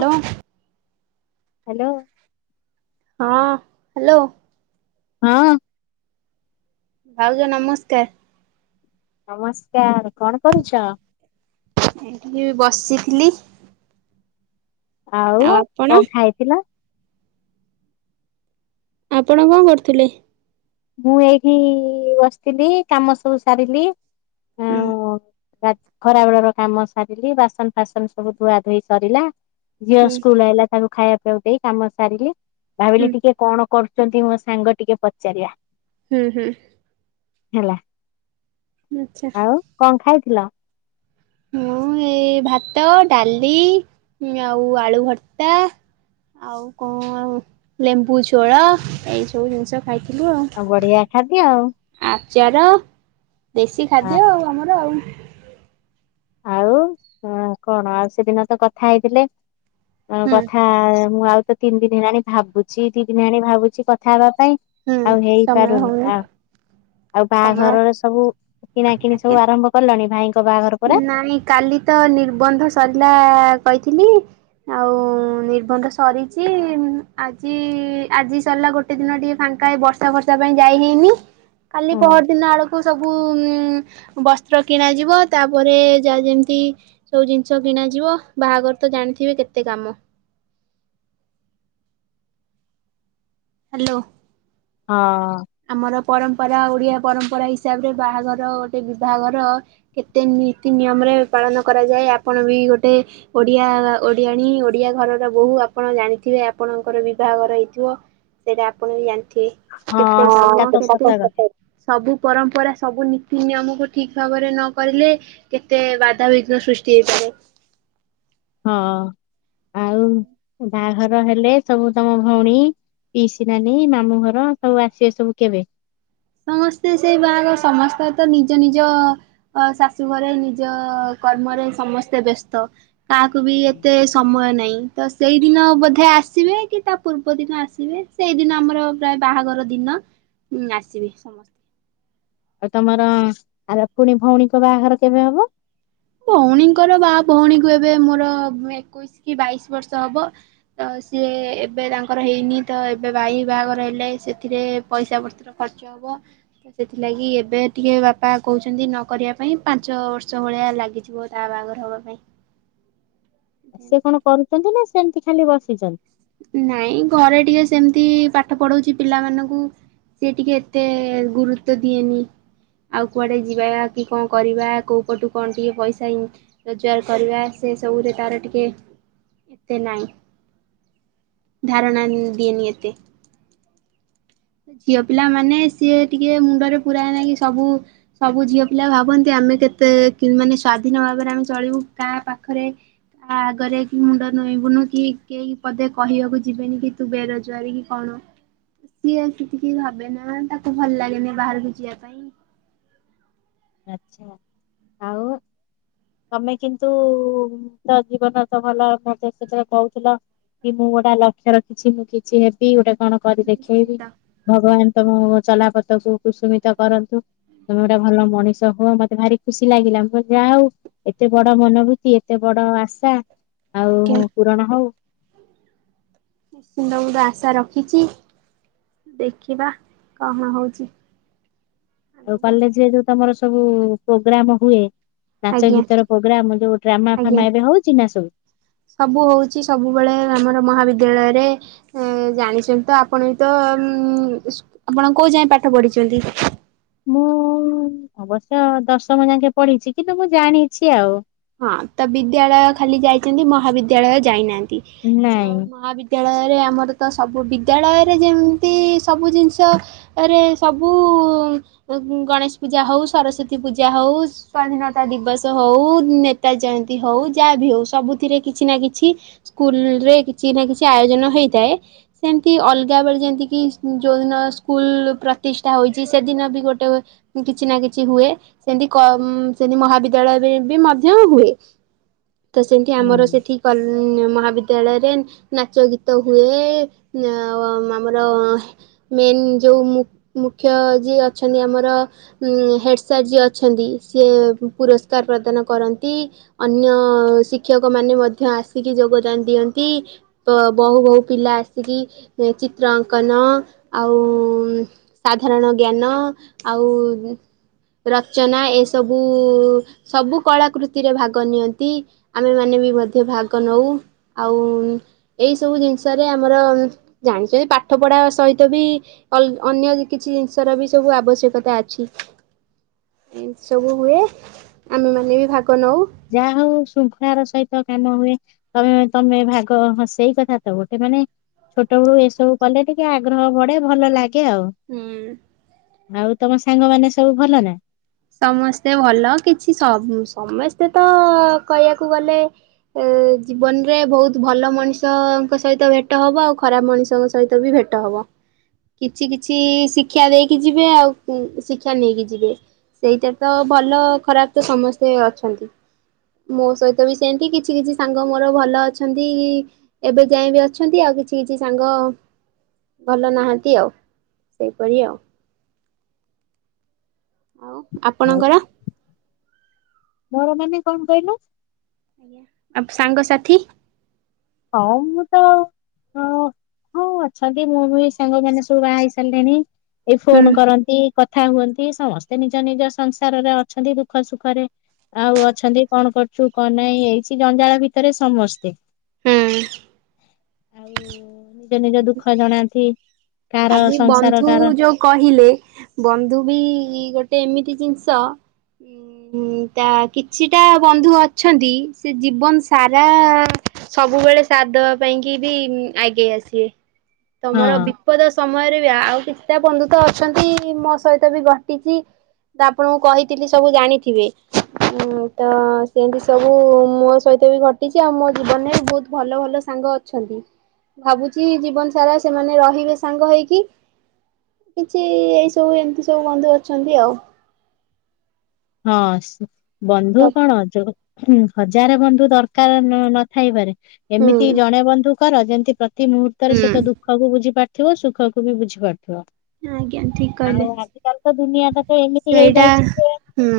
Hello hello ହଁ hello ହଁ ଭାଉଜ ନମସ୍କାର। ନମସ୍କାର କଣ କରୁଛ? ଏଠିକି ବସିଥିଲି। ଆଉ କଣ ଖାଇଥିଲ? ଆପଣ କଣ କରୁଥିଲେ? ମୁଁ ଏଇଠି ବସିଥିଲି କାମ ସବୁ ସାରିଲି ହୁଁ ଆଉ ଖରାବେଳର କାମ ସାରିଲି। ବାସନ ଫାସନ ସବୁ ଧୁଆ ଧୋଇ ସରିଲା। ଝିଅ ହୁଁ ସ୍କୁଲ ଆଇଲା ତାଙ୍କୁ ଖାଇବା ପିଆକୁ ଦେଇ କାମ ସାରିଲି ହୁଁ ଭାବିଲି ଟିକେ କଣ? କରୁଛନ୍ତି ମୋ ସାଙ୍ଗ ଟିକେ ପଚାରିବା। ହୁଁ ହୁଁ ହେଲା, ଆଚ୍ଛା ଆଉ କଣ ଖାଇଥିଲ? ହଁ ଏଇ ଭାତ, ଡାଲି, ଆଉ ଆଳୁ ଭର୍ତ୍ତା, ଆଉ କଣ ଲେମ୍ବୁ ଝୋଳ ଏଇ ସବୁ ଜିନିଷ ଖାଇ ଆଉ ବଢିଆ ଖାଦ୍ୟ ଆଉ। ଆଚାର ଦେଶୀ ଖାଦ୍ୟ ଆଉ ଆମର ଆଉ। ଆଉ କଣ ଆଉ ସେଦିନ ତ କଥା ହେଇଥିଲେ। ହୁଁ କଥା ମୁଁ ଆଉ ତ ତିନି ଦିନ ହେଲାଣି ଭାବୁଛି ଦି ଦିନ ହେଲାଣି ଭାବୁଛି କଥା ହେବା ପାଇଁ। ହୁଁ ଆଉ ହେଇ ସମୟ ପାରୁନି ହଉନି ହଁ। ଆଉ ସମୟ ବାହାଘରର ସବୁ କିଣାକିଣି ସବୁ ଆଜ୍ଞା ଆରମ୍ଭ କଲଣି ଭାଇ? ନାଇଁ କାଲି ତ ନିର୍ବନ୍ଧ ସରିଲା କହିଥିଲି। ଆଉ ନିର୍ବନ୍ଧ ସରିଛି। ଆଜି ଆଜି ସରିଲା ଗୋଟେ ଗୋଟେ ଦିନ ଟିକେ ଫାଙ୍କା। ଏଇ ବର୍ଷା-ଫର୍ଷା ପାଇଁ ଯାଇ ହେଇନି। କାଲି ହୁଁ ପହର ଦିନ ଆଡ଼କୁ ସବୁ ଉ ବସ୍ତ୍ର କିଣା ଯିବ। ତାପରେ ଯାହା ଯେମିତି ସବୁ ଜିନିଷ କିଣାଯିବ। ବାହାଘର ତ ଜାଣିଥିବେ କେତେ କାମ। ହ୍ୟାଲୋ। ହଁ। ଆମର ପରମ୍ପରା ଓଡ଼ିଆ ପରମ୍ପରା ହିସାବରେ ବାହାଘର ଗୋଟେ ବିଭାଘର କେତେ ନୀତି ନିୟମରେ ପାଳନ କରାଯାଏ। ଆପଣ ବି ଗୋଟେ ଓଡ଼ିଆ-ଓଡ଼ିଆଣୀ ଓଡ଼ିଆ ଘରର ବୋହୁ, ଆପଣ ଜାଣିଥିବେ ଆପଣଙ୍କର ବିଭାଘର ହେଇଥିବ। ସେଇଟା ଆପଣ ବି ଜାଣିଥିବେ। ହଁ ସେଇଟା ତ ସତ କଥା [unintelligible] ସବୁ ପରମ୍ପରା, ସବୁ ନୀତି ନିୟମକୁ ଠିକ୍ ଭାବରେ ନ କରିଲେ କେତେ ବାଧାବିଘ୍ନ ସୃଷ୍ଟି ହେଇପାରେ। ହଁ, ଆଉ ବାହାଘର ହେଲେ ସବୁ ତମ ଭଉଣୀ ପିଉସୀ ନାନୀ, ମାମୁଁ ଘର ସବୁ ଆସିବେ ସବୁ କେବେ? ସମସ୍ତେ ସେଇ ବା ସମସ୍ତେ ତ ନିଜ ନିଜ ଅ ଶାଶୁ ଘରେ ନିଜ କର୍ମରେ ସମସ୍ତେ ବ୍ୟସ୍ତ। କାହାକୁ ବି ଏତେ ସମୟ ନାହିଁ। ତ ସେଇଦିନ ବୋଧେ ଆସିବେ କି ତା ପୂର୍ବଦିନ ଆସିବେ। ସେଇଦିନ ଆମର ପ୍ରାୟ ବାହାଘର ଦିନ ଉ ଆସିବେ ସମସ୍ତେ। ଆଉ ତମର ଆର ପୁଣି ଭଉଣୀଙ୍କ ବାହାଘର କେବେ ହବ? ଭଉଣୀଙ୍କର ବା ଭଉଣୀକୁ ଏବେ ମୋର ଏକୋଇଶି କି ବାଇଶି ବର୍ଷ ହବ। ତ ସିଏ ଏବେ ତାଙ୍କର ହେଇନି ତ ଏବେ ଭାଇ ବାହାଘର ହେଲେ ସେଥିରେ ପଇସା ପତ୍ର ଖର୍ଚ୍ଚ ହବ। ତ ସେଥିଲାଗି ଏବେ ଟିକେ ବାପା କହୁଛନ୍ତି ନ କରିବା ପାଇଁ। ପାଞ୍ଚ ବର୍ଷ ଭଳିଆ ଲାଗି ଯିବ ତା ବାହାଘର ହବା ପାଇଁ। ସେ କଣ କରୁଛନ୍ତି ନା ସେମତି ଖାଲି ବସିଛନ୍ତି? ନାଇଁ ଘରେ ଟିକେ ସେମିତି ପାଠ ପଢ଼ଉଛି ପିଲାମାନଙ୍କୁ। ସିଏ ଟିକେ ଏତେ ଗୁରୁତ୍ୱ ଦିଏନି। ଆଉ କୁଆଡ଼େ ଯିବା କି କଣ କରିବା କୋଉ ପଟୁ କଣ ଟିକେ ପଇସା ଇନ୍ ରୋଜଗାର କରିବା ସେ ସବୁରେ ତାର ଟିକେ ଏତେ ନାହିଁ। ଧାରଣା ଦିଏନି ଏତେ। ଝିଅ ପିଲା ମାନେ ସିଏ ଟିକେ ମୁଣ୍ଡରେ ପୁରାଏନା କି ସବୁ ସବୁ ଝିଅ ପିଲା ଭାବନ୍ତି ଆମେ କେତେ ମାନେ ସ୍ଵାଧୀନ ଭାବରେ ଆମେ ଚଳିବୁ। କାହା ପାଖରେ ତା ଆଗରେ କି ମୁଣ୍ଡ ନୁଏଁଇ ବୁନୁ କି କେହି ପଦେ କହିବାକୁ ଯିବେନି କି ତୁ ବେରୋଜଗାରୀ କି କଣ ସିଏ ଏତେ କିଛି ଭାବେନା। ତାକୁ ଭଲ ଲାଗେନି ବାହାରକୁ ଯିବା ପାଇଁ। ଆଚ୍ଛା ଆଉ? ତମେ କିନ୍ତୁ ତା ଜୀବନ ତ ଭଲ ମତେ ସେଥିରେ କହୁଥିଲ। କି ମୁଁ ଗୋଟେ ଲକ୍ଷ୍ୟ ରଖିଛି। ମୁଁ କିଛି ହେବି ଗୋଟେ କଣ କରି ଦେଖେଇବି। ନିଶ୍ଚିନ୍ତ ଭଗବାନ ତମ ଚଲାପଥ କୁ କୁସୁମିତ କରନ୍ତୁ। ତମେ ଗୋଟେ ଆଜ୍ଞା ଭଲ ମଣିଷ ହୁଅ। ମତେ ଭାରି ଖୁସି ଲାଗିଲା ମୁଁ କହିଲି ଯାହା ହଉ ଏତେ ବଡ ମନୋଭୂତି ଏତେ ବଡ଼ ଆଶା। ଆଜ୍ଞା। ଆଉ ପୂରଣ ହଉ। ନିଶ୍ଚିନ୍ତ ମୁଁ ତ ଆଶା ରଖିଛି। ଦେଖିବା କଣ ହଉଛି। ଆଉ ଆଗକୁ କଲେଜ ରେ ଯୋଉ ତମର ସବୁ ପ୍ରୋଗ୍ରାମ ହୁଏ। ନାଚ ଆଜ୍ଞା ଗୀତର ପ୍ରୋଗ୍ରାାମ ଯୋଉ ଡ୍ରାମା ଆଜ୍ଞା। ଫାମା ଏବେ ହଉଛିି ନା ସବୁ? ସବୁ ହୋଉଚି ସବୁବେଳେ ଆମର ମହାବିଦ୍ୟାଳୟରେ ଏ ଜାଣିଚନ୍ତି ତ ଆପଣ ବି ତ ଉ ଆପଣ କୋଉ ଯାଏଁ ପାଠ ପଢିଛନ୍ତି? ମୁଁ ଅବଶ୍ୟ ଦଶମ ଯାଙ୍କେ ପଢିଚି କିନ୍ତୁ ମୁଁ ଜାଣିଚି ଆଉ। ହଁ ତ ବିଦ୍ୟାଳୟ ଖାଲି ଯାଇଚନ୍ତି। ମହାବିଦ୍ୟାଳୟ ଯାଇନାହାନ୍ତି। ଅ ନାଇଁ ମହାବିଦ୍ୟା ବିଦ୍ୟାଳୟରେ ଆମର ତ ସବୁ ବିଦ୍ୟାଳୟରେ ଯେମିତି ସବୁ ଜିନିଷ ରେ ସବୁ ଗଣେଶ ପୂଜା ହୋଉ ସରସ୍ଵତୀ ପୂଜା ହୋଉ ସ୍ଵାଧୀନତା ଦିବସ ହୋଉ ନେତ ତା ଜୟନ୍ତୀ ହୋଉ ଯାହା ବି ହୋଉ ସବୁଥିରେ କିଛି ନା କିଛି ସ୍କୁଲ ରେ କିଛି ନା କିଛି ଆୟୋଜନ ହେଇଥାଏ। ସେମିତି ଅଲଗା ବେଳେ ଯେମିତିକି ଯୋଉଦିନ ସ୍କୁଲ ପ୍ରତିଷ୍ଠା ହୋଇଚି ସେଦିନ ବି ଗୋଟେ କିଛି ନା କିଛି ହୁଏ। ସେମିତି କମ୍ ସେମିତି ମହାବିଦ୍ୟାଳୟରେ ବି ମ ଧ୍ୟ ହୁଏ। ତ ସେମିତି ହୁଁ ଆମର ସେଠି କଲ୍ ମହାବିଦ୍ୟାଳୟରେ ନାଚ ଗୀତ ହୁଏ। ଏଁ ଆ ଆମର ମେନ୍ ଯୋଉ ମୁ ମୁଖ୍ୟ ଯିଏ ଅଛନ୍ତି ଆମର ଉଁ ହେଡ଼୍ ସାର୍ ଯିଏ ଅଛନ୍ତି। ସିଏ ପୁରସ୍କାର ପ୍ରଦାନ କରନ୍ତ ତି ଅନ୍ୟ ଶିକ୍ଷକମାନେ ମଧ୍ୟ ଆସିକି ଯୋଗଦାନ ଦିଅନ୍ତି। ବୋହୁ ବୋହୁ ପିଲା ଆସିକି ସେ ଚିତ୍ର ଅଙ୍କନ ଆଉ ସାଧାରଣ ଜ୍ଞାନ ଆଉ ରଚନା ଏସବୁ ସବୁ କଳାକୃତ ଚି ରେ ଭାଗ ନିଅନ୍ତି। ଆମେମାନେ ବି ମଧ୍ୟ ଭାଗ ନଉ ଆଉ ଏଇ ସବୁ ଜିନିଷରେ ଆମର ଜାଣିଚନ୍ତି ପାଠ ପଢା ସହିତ ବି ଅଲ୍ ଅନ୍ୟ କିଛି ଜିନିଷର ବି ସବୁ ଆବଶ୍ୟକତା ଅଛି। ଏମିତି ସବୁ ହୁଏ ଆମେ ମାନେ ବି ଭାଗ ନୋଉ। ଯାହା ହଉ ଶୃଙ୍ଖଳାର ସହିତ କାମ ହୁଏ। ତମେ ତମେ ଭାଗ ହଁ ସେଇ କଥା ତ ଗୋଟେ ମାନେ ଛୋଟ ବେଳୁ ଏସବୁ କଲେ ଟିକେ ଆଗ୍ରହ ବଢେ ଭଲ ଲାଗ ଗେ ଆଉ ହୁଁ। ଆଉ ତମ ସାଙ୍ଗମାନେ ସବୁ ଭଲ ନା? ସମସ୍ତେ ଭଲ କିଛି ସମ ସମସ୍ତେ ତ କହିବାକୁ ଗଲେ ଏ ଜୀବନରେ ବୋହୁତ ଭଲ ମଣିଷଙ୍କ ସହିତ ଭେଟ ହବ ଆଉ ଖରାପ ମଣିଷଙ୍କ ସହିତ ବି ଭେଟ୍ ଟ ହବ କିଛି କିଛି ଶିକ୍ଷା ଦେଇକି ଯିବେ ଆଉ ଉଁ ଶିକ୍ଷା ନେଇକି ଯିବେ। ସେଇଟା ତ ଭଲ ଖରାପ ତ ସମସ୍ତେ ଅଛନ୍ତି। ମୋ ସହିତ ବି ସେମତି କିଛି କିଛି ସାଙ୍ଗ ମୋର ଭଲ ଅଛନ୍ତି ଏବେ ଯାଏ ବି ଅଛନ୍ତି ଆଉ କିଛି କିଛି ସାଙ୍ଗ ଭଲ ନାହାନ୍ତି ଆଉ ସେହିଭଳି ଆଉ। ଆଉ ଆଉ ଆପଣଙ୍କର? ମୋର ମାନେ କଣ କହିଲୁ? ଆପ୍ ସାଙ୍ଗସାଥି ହଁ ମୁଁ ତ ଅ ହଁ ଅଛନ୍ତି ମୁଁ ବି ସାଙ୍ଗ ମାନେ ସବୁ ବାହା ହେଇ ସାରିଲେଣି ଏଇ ହୁଁ ଫୋନ କରନ୍ତି। କଥା ହୁଅନ୍ତି ସମସ୍ତେ ନିଜ ନିଜ ସଂସାରରେ ଅଛନ୍ତି ଦୁଃଖ ସୁଖରେ। ଆଉ ଅଛନ୍ତି କଣ କରୁଛୁ କଣ ନାଇଁ ଏଇଛି ଜଞ୍ଜାଳ ଭିତରେ ସମସ୍ତେ। ହୁଁ ଆଉ ନିଜ ନିଜ ଦୁଃଖ ଜଣାନ୍ତି। କାର ଆଜି ସଂସାର ବନ୍ଧୁ କାର ଯୋଉ କହିଲେ ବନ୍ଧୁ ବି ଗୋଟେ ଏମିତି ଜିନଷ ହ [inaudible] ଉଁ ତା କିଛିଟା ବନ୍ଧୁ ଅଛନ୍ତି ସେ ଜୀବନ ସାରା ସବୁବେଳେ ସାଥ ଦବା ପାଇଁ କି ବି ଆଗେଇ ଆସିବେ ହଁ ତମର ବି ପଦ ସମୟରେ ବି ଆଉ କିଛିଟା ବନ୍ଧୁ ତ ଅଛନ୍ତି ମୋ ସହିତ ବି ଘଟିଚି। ତ ଆପଣଙ୍କୁଁ କହିଥିଲି ସବୁ ଜାଣିଥିବେ। ହୁଁ ତ ସେମତି ସବୁ ମୋ ସହିତ ବି ଘଟିଚି ଆଉ ମୋ ଜୀବନରେ ବି ବହୁତ ଭଲ ଭଲ ସ ସାଙ୍ଗ ଅଛନ୍ତି ଭାବୁଚି ଜୀବନ ସାରା ସେମାନେ ରହିବେ ସାଙ୍ଗ ହେଇକି। କିଛି ଏଇ ସବୁ ଏମିତି ସବୁ ବନ୍ଧୁ ଅଛନ୍ତି ଆଉ। ହଁ ସ୍ ବନ୍ଧୁ କଣ ଅ ହୁଁ ହଜାରେ ବନ୍ଧୁ ଦରକାର ନ ନଥାଇପାରେ ଏମିତି ହୁଁ। ଜଣେ ବନ୍ଧୁ କର ଯେମତି ପ୍ର ପ୍ରତି ମୁହୂର୍ତ୍ତରେ ସେ ତୋ ହୁଁ ଦୁଃଖକୁ ବୁଝିପାରୁଥିବ ସୁଖକୁ ବି ବୁଝିପାରୁଥିବ। ଆଜ୍ଞା ଠିକ କହିଲେ ଆଉ ଆଜି କାଲି ତ ଦୁନିଆ ତ ଏମିତି ସେଇଟା ହେଇଯାଇଛି ଯେ ହୁଁ।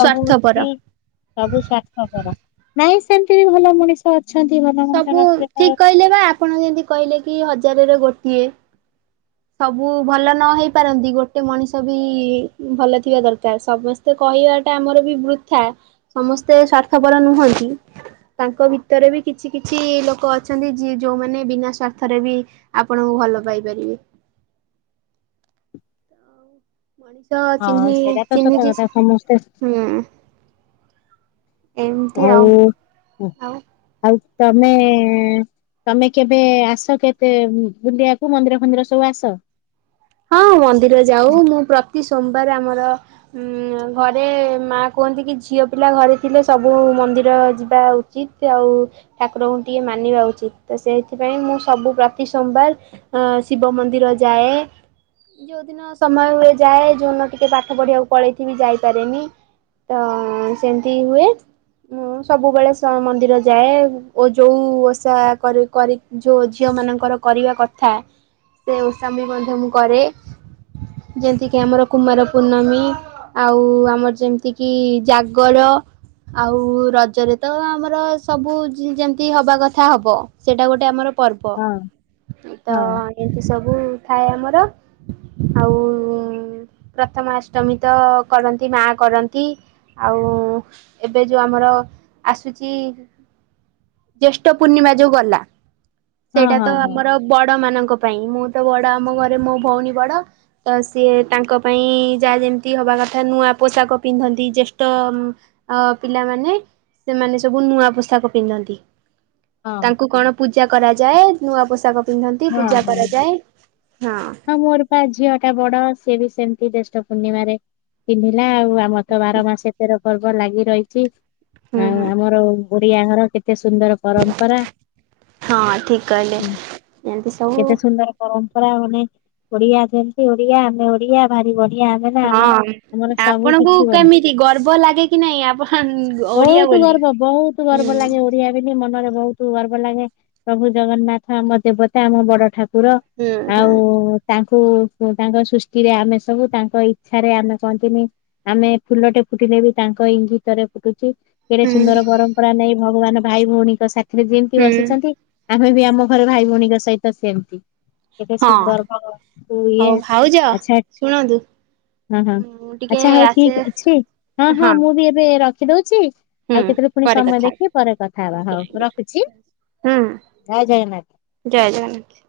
ସବୁ କି ସବୁ ସ୍ୱାର୍ଥପର ନାଇଁ ସେମିତି ବି ଭଲ ମୁଣିଷ ଅଛନ୍ତି ଭଲ ସବୁ ମଣିଷ ନଥିଲେ କ ଠିକ କହିଲେ ବା ଆପଣ ଯେମିତି କହିଲେ କି ହଜାରରେ ଗୋଟିଏ। ସବୁ ଭଲ ନ ହେଇ ପାରନ୍ତି ଗୋଟେ ମଣିଷ ବି ଭଲ ଥିବା ଦରକାର ସମସ୍ କହିବା ଟା ଆମର ବି ବୃଥା ସମସ୍ତେ ସ୍ୱାର୍ଥପର ନୁହନ୍ତି। ତାଙ୍କ ଭିତରେ ବି କିଛି କିଛି ଲୋକ ଅଛନ୍ତି ଯିଏ ଯୋଉମାନେ ବିନା ସ୍ଵାର୍ଥରେ ବି ଆପଣଙ୍କୁ ଭଲ ପାଇପାରିବେ। ମଣିଷ ଚିହ୍ନି ହଁ ସେଇଟା ତ ସତ ଚିହ୍ନିଛି କଥା ସମସ୍ତେ ହୁଁ। ଆଉ ଆଉ ଆଉ ତମେ। ତମେ କେବେ ଆସ କେବେ ବୁଲିବାକୁ ମନ୍ଦିର ଫନ୍ଦିର ସବୁ ଆସ। ହଁ ମନ୍ଦିର ଯାଉ ମୁଁ ପ୍ରତି ସୋମବାର ଆମର। ଉଁ ଘରେ ମା କୁହନ୍ତି କି ଝିଅ ପିଲା ଘରେ ଥିଲେ ସବୁ ମନ୍ଦିର ଯିବା ଉ ଉଚିତ୍ ଆଉ ଠାକୁରଙ୍କୁ ଟିକେ ମାନିବା ଉଚିତ୍ ତ ସେଇଥିପାଇଁ ମୁଁ ସବୁ ପ୍ରତି ସୋମବାର। ଅଁ ଶିବ ମନ୍ଦିର ଯାଏ। ଯୋଉଦିନ ସମୟ ହୁଏ ଯାଏ ଯୋଉଦିନ ଟିକେ ପାଠ ପଢିବାକୁ ପଳେଇଥିବ ବି ଯାଇପାରେନି। ତ ସେମତି ହୁଏ। ମୁଁ ସବୁବେଳେ ସ ମନ୍ଦିର ଯାଏ ଓ ଯୋଉ ଓଷା କରି କରି। ଯୋଉ ଝିଅ ମାନଙ୍କର କରିବା କଥା ସେ ଓଷା ମୁ ମଧ୍ୟ ମୁଁ କରେ। ଯେମତି କି ଆମର କୁମାର ପୂର୍ଣ୍ଣମୀ। ଆଉ ଆମର ଯେମିତି କିି ଜାଗର। ଆଉ ରଜରେ ତ ଆମର ସବୁ ଯେମିତି ହବା କଥା ହବ ସେଇଟା ଗୋଟେ ଆମର ପର୍ବ ହଁ ହଁ ତ ଏମିତି ସବୁ ଥାଏ ଆମର। ଆଉ ପ୍ରଥମା ଅଷ୍ଟମୀ ତ କରନ୍ତି ମା କରନ୍ତି। ଆଉ ଏବେ ଯୋଉଁ ଆମର ଆସୁଚି। ଜ୍ୟେଷ୍ଠ ପୂର୍ଣ୍ଣିମା ଯୋଉ ଗଲା। ହଁ ସେଇଟା ତ ହଁ ହଁ ଆମର ବଡ ମାନଙ୍କ ପାଇଁ ମୁଁ ତ ବଡ ଆମ ଘରେ ମୋ ଭଉଣୀ ବଡ। ତ ସିଏ ତାଙ୍କ ପାଇଁ ଯାହା ଯେମିତି ହବା କଥା ନୂଆ ପୋଷାକ ପିନ୍ଧନ୍ତି ଜ୍ୟେଷ୍ଠ। ଅ ପିଲାମାନେ ସେମାନେ ସବୁ ନୂଆ ପୋଷାକ ପିନ୍ଧନ୍ତି। ହଁ ତାଙ୍କୁ କଣ ପୂଜା କରାଯାଏ ନୂଆ ପୋଷାକ ପିନ୍ଧନ୍ତି ହଁ ପୂଜା ହଁ। କରାଯାଏ ହଁ। ମୋର ବା ଝିଅ ଟା ବଡ ସିଏ ବି ସେମିତି ଜ୍ୟେଷ୍ଟ ପୂର୍ଣ୍ଣିମାରେ ପିନ୍ଧିଲା ଆଉ ଆ ଆମ ର ତ ବାର ମାସ ଏ ତେର ପର୍ବ ଲାଗି ରହିଛି ହୁଁ ଆଉ ହୁଁ ଆମର। ଓଡିଆ ଘର କେତେ ସୁନ୍ଦର। ପରମ୍ପରା। ହଁ ଠିକ କହିଲେ ଏମତି ସ କେତେ ସୁନ୍ଦର ପରମ୍ପରା ମାନେ ଓଡିଆ ଯେମତି ଓଡିଆ ଆମେ ଓଡିଆ। ଭାରି ବଢିଆ ଆମେ ନା ଆମ ହଁ ଆମର ସବୁ ଆପଣଙ୍କୁ କିଛି ବଢିଆ। କେମିତି ଗର୍ବ ଲାଗେ କି ନାଇଁ ଆପଣ ଓଡିଆ ବହୁତ ବୋଲି? ଗର୍ବ ବହୁତ ହୁଁ ଗର୍ବ ଲାଗେ ଓ ଡିଆ ବୋଲି ମନରେ ବହୁତ ଗର୍ବ ଲାଗେ ପ୍ରଭୁ ଜଗନ୍ନାଥ ଆମ ଦେବତା ଆମ ବଡ ଠାକୁର। ହୁଁ ହୁଁ। ଆଉ ତାଙ୍କୁ ତାଙ୍କ ସୃଷ୍ଟିରେ ଆମେ ସବୁ ତାଙ୍କ ଇଚ୍ଛାରେ ଆମେ କହନ୍ତିନି। ଆମେ ଫୁଲଟେ ଫୁଟିଲେ ବି ତାଙ୍କ ଇଙ୍ଗିତରେ ଫୁଟୁଛି। କେଡେ ହୁଁ ସୁନ୍ଦର ପରମ୍ପରା ନେଇଁ ଭଗବାନ ଭାଇ ଭଉଣୀଙ୍କ ସାଥିରେ ଯେମତି ହୁଁ ବସିଛନ୍ତି। ଆମେ ବି ଆମ ଘର ଭାଇ ଭଉଣୀଙ୍କ ସହିତ ସେମତି। କେତେ ହଁ ସୁନ୍ଦର ଭାଗବାନ କୁ ଇଏ ହଉ ଭାଉଜ ଆଛା। ଶୁଣନ୍ତୁ ହଁ ହଁ ମୁଁ ଟିକେ ଆଚ୍ଛା ହଉ ଆସେ ଠିକ ଅଛି ହଁ ହଁ ମୁଁ ବି ଏବେ ରଖିଦଉଛି। ହୁଁ ଆଉ କେତେବେଳେ ପୁଣି ପରେ ସମୟ କଥା ଦେଖି ପରେ କଥା ହେବା। ହବା ଆଜ୍ଞା ହଉ ଆଜ୍ଞା ରଖୁଛି, ହୁଁ ଜୟ ଜଗନ୍ନାଥ। ଜୟ ଜଗନ୍ନାଥ।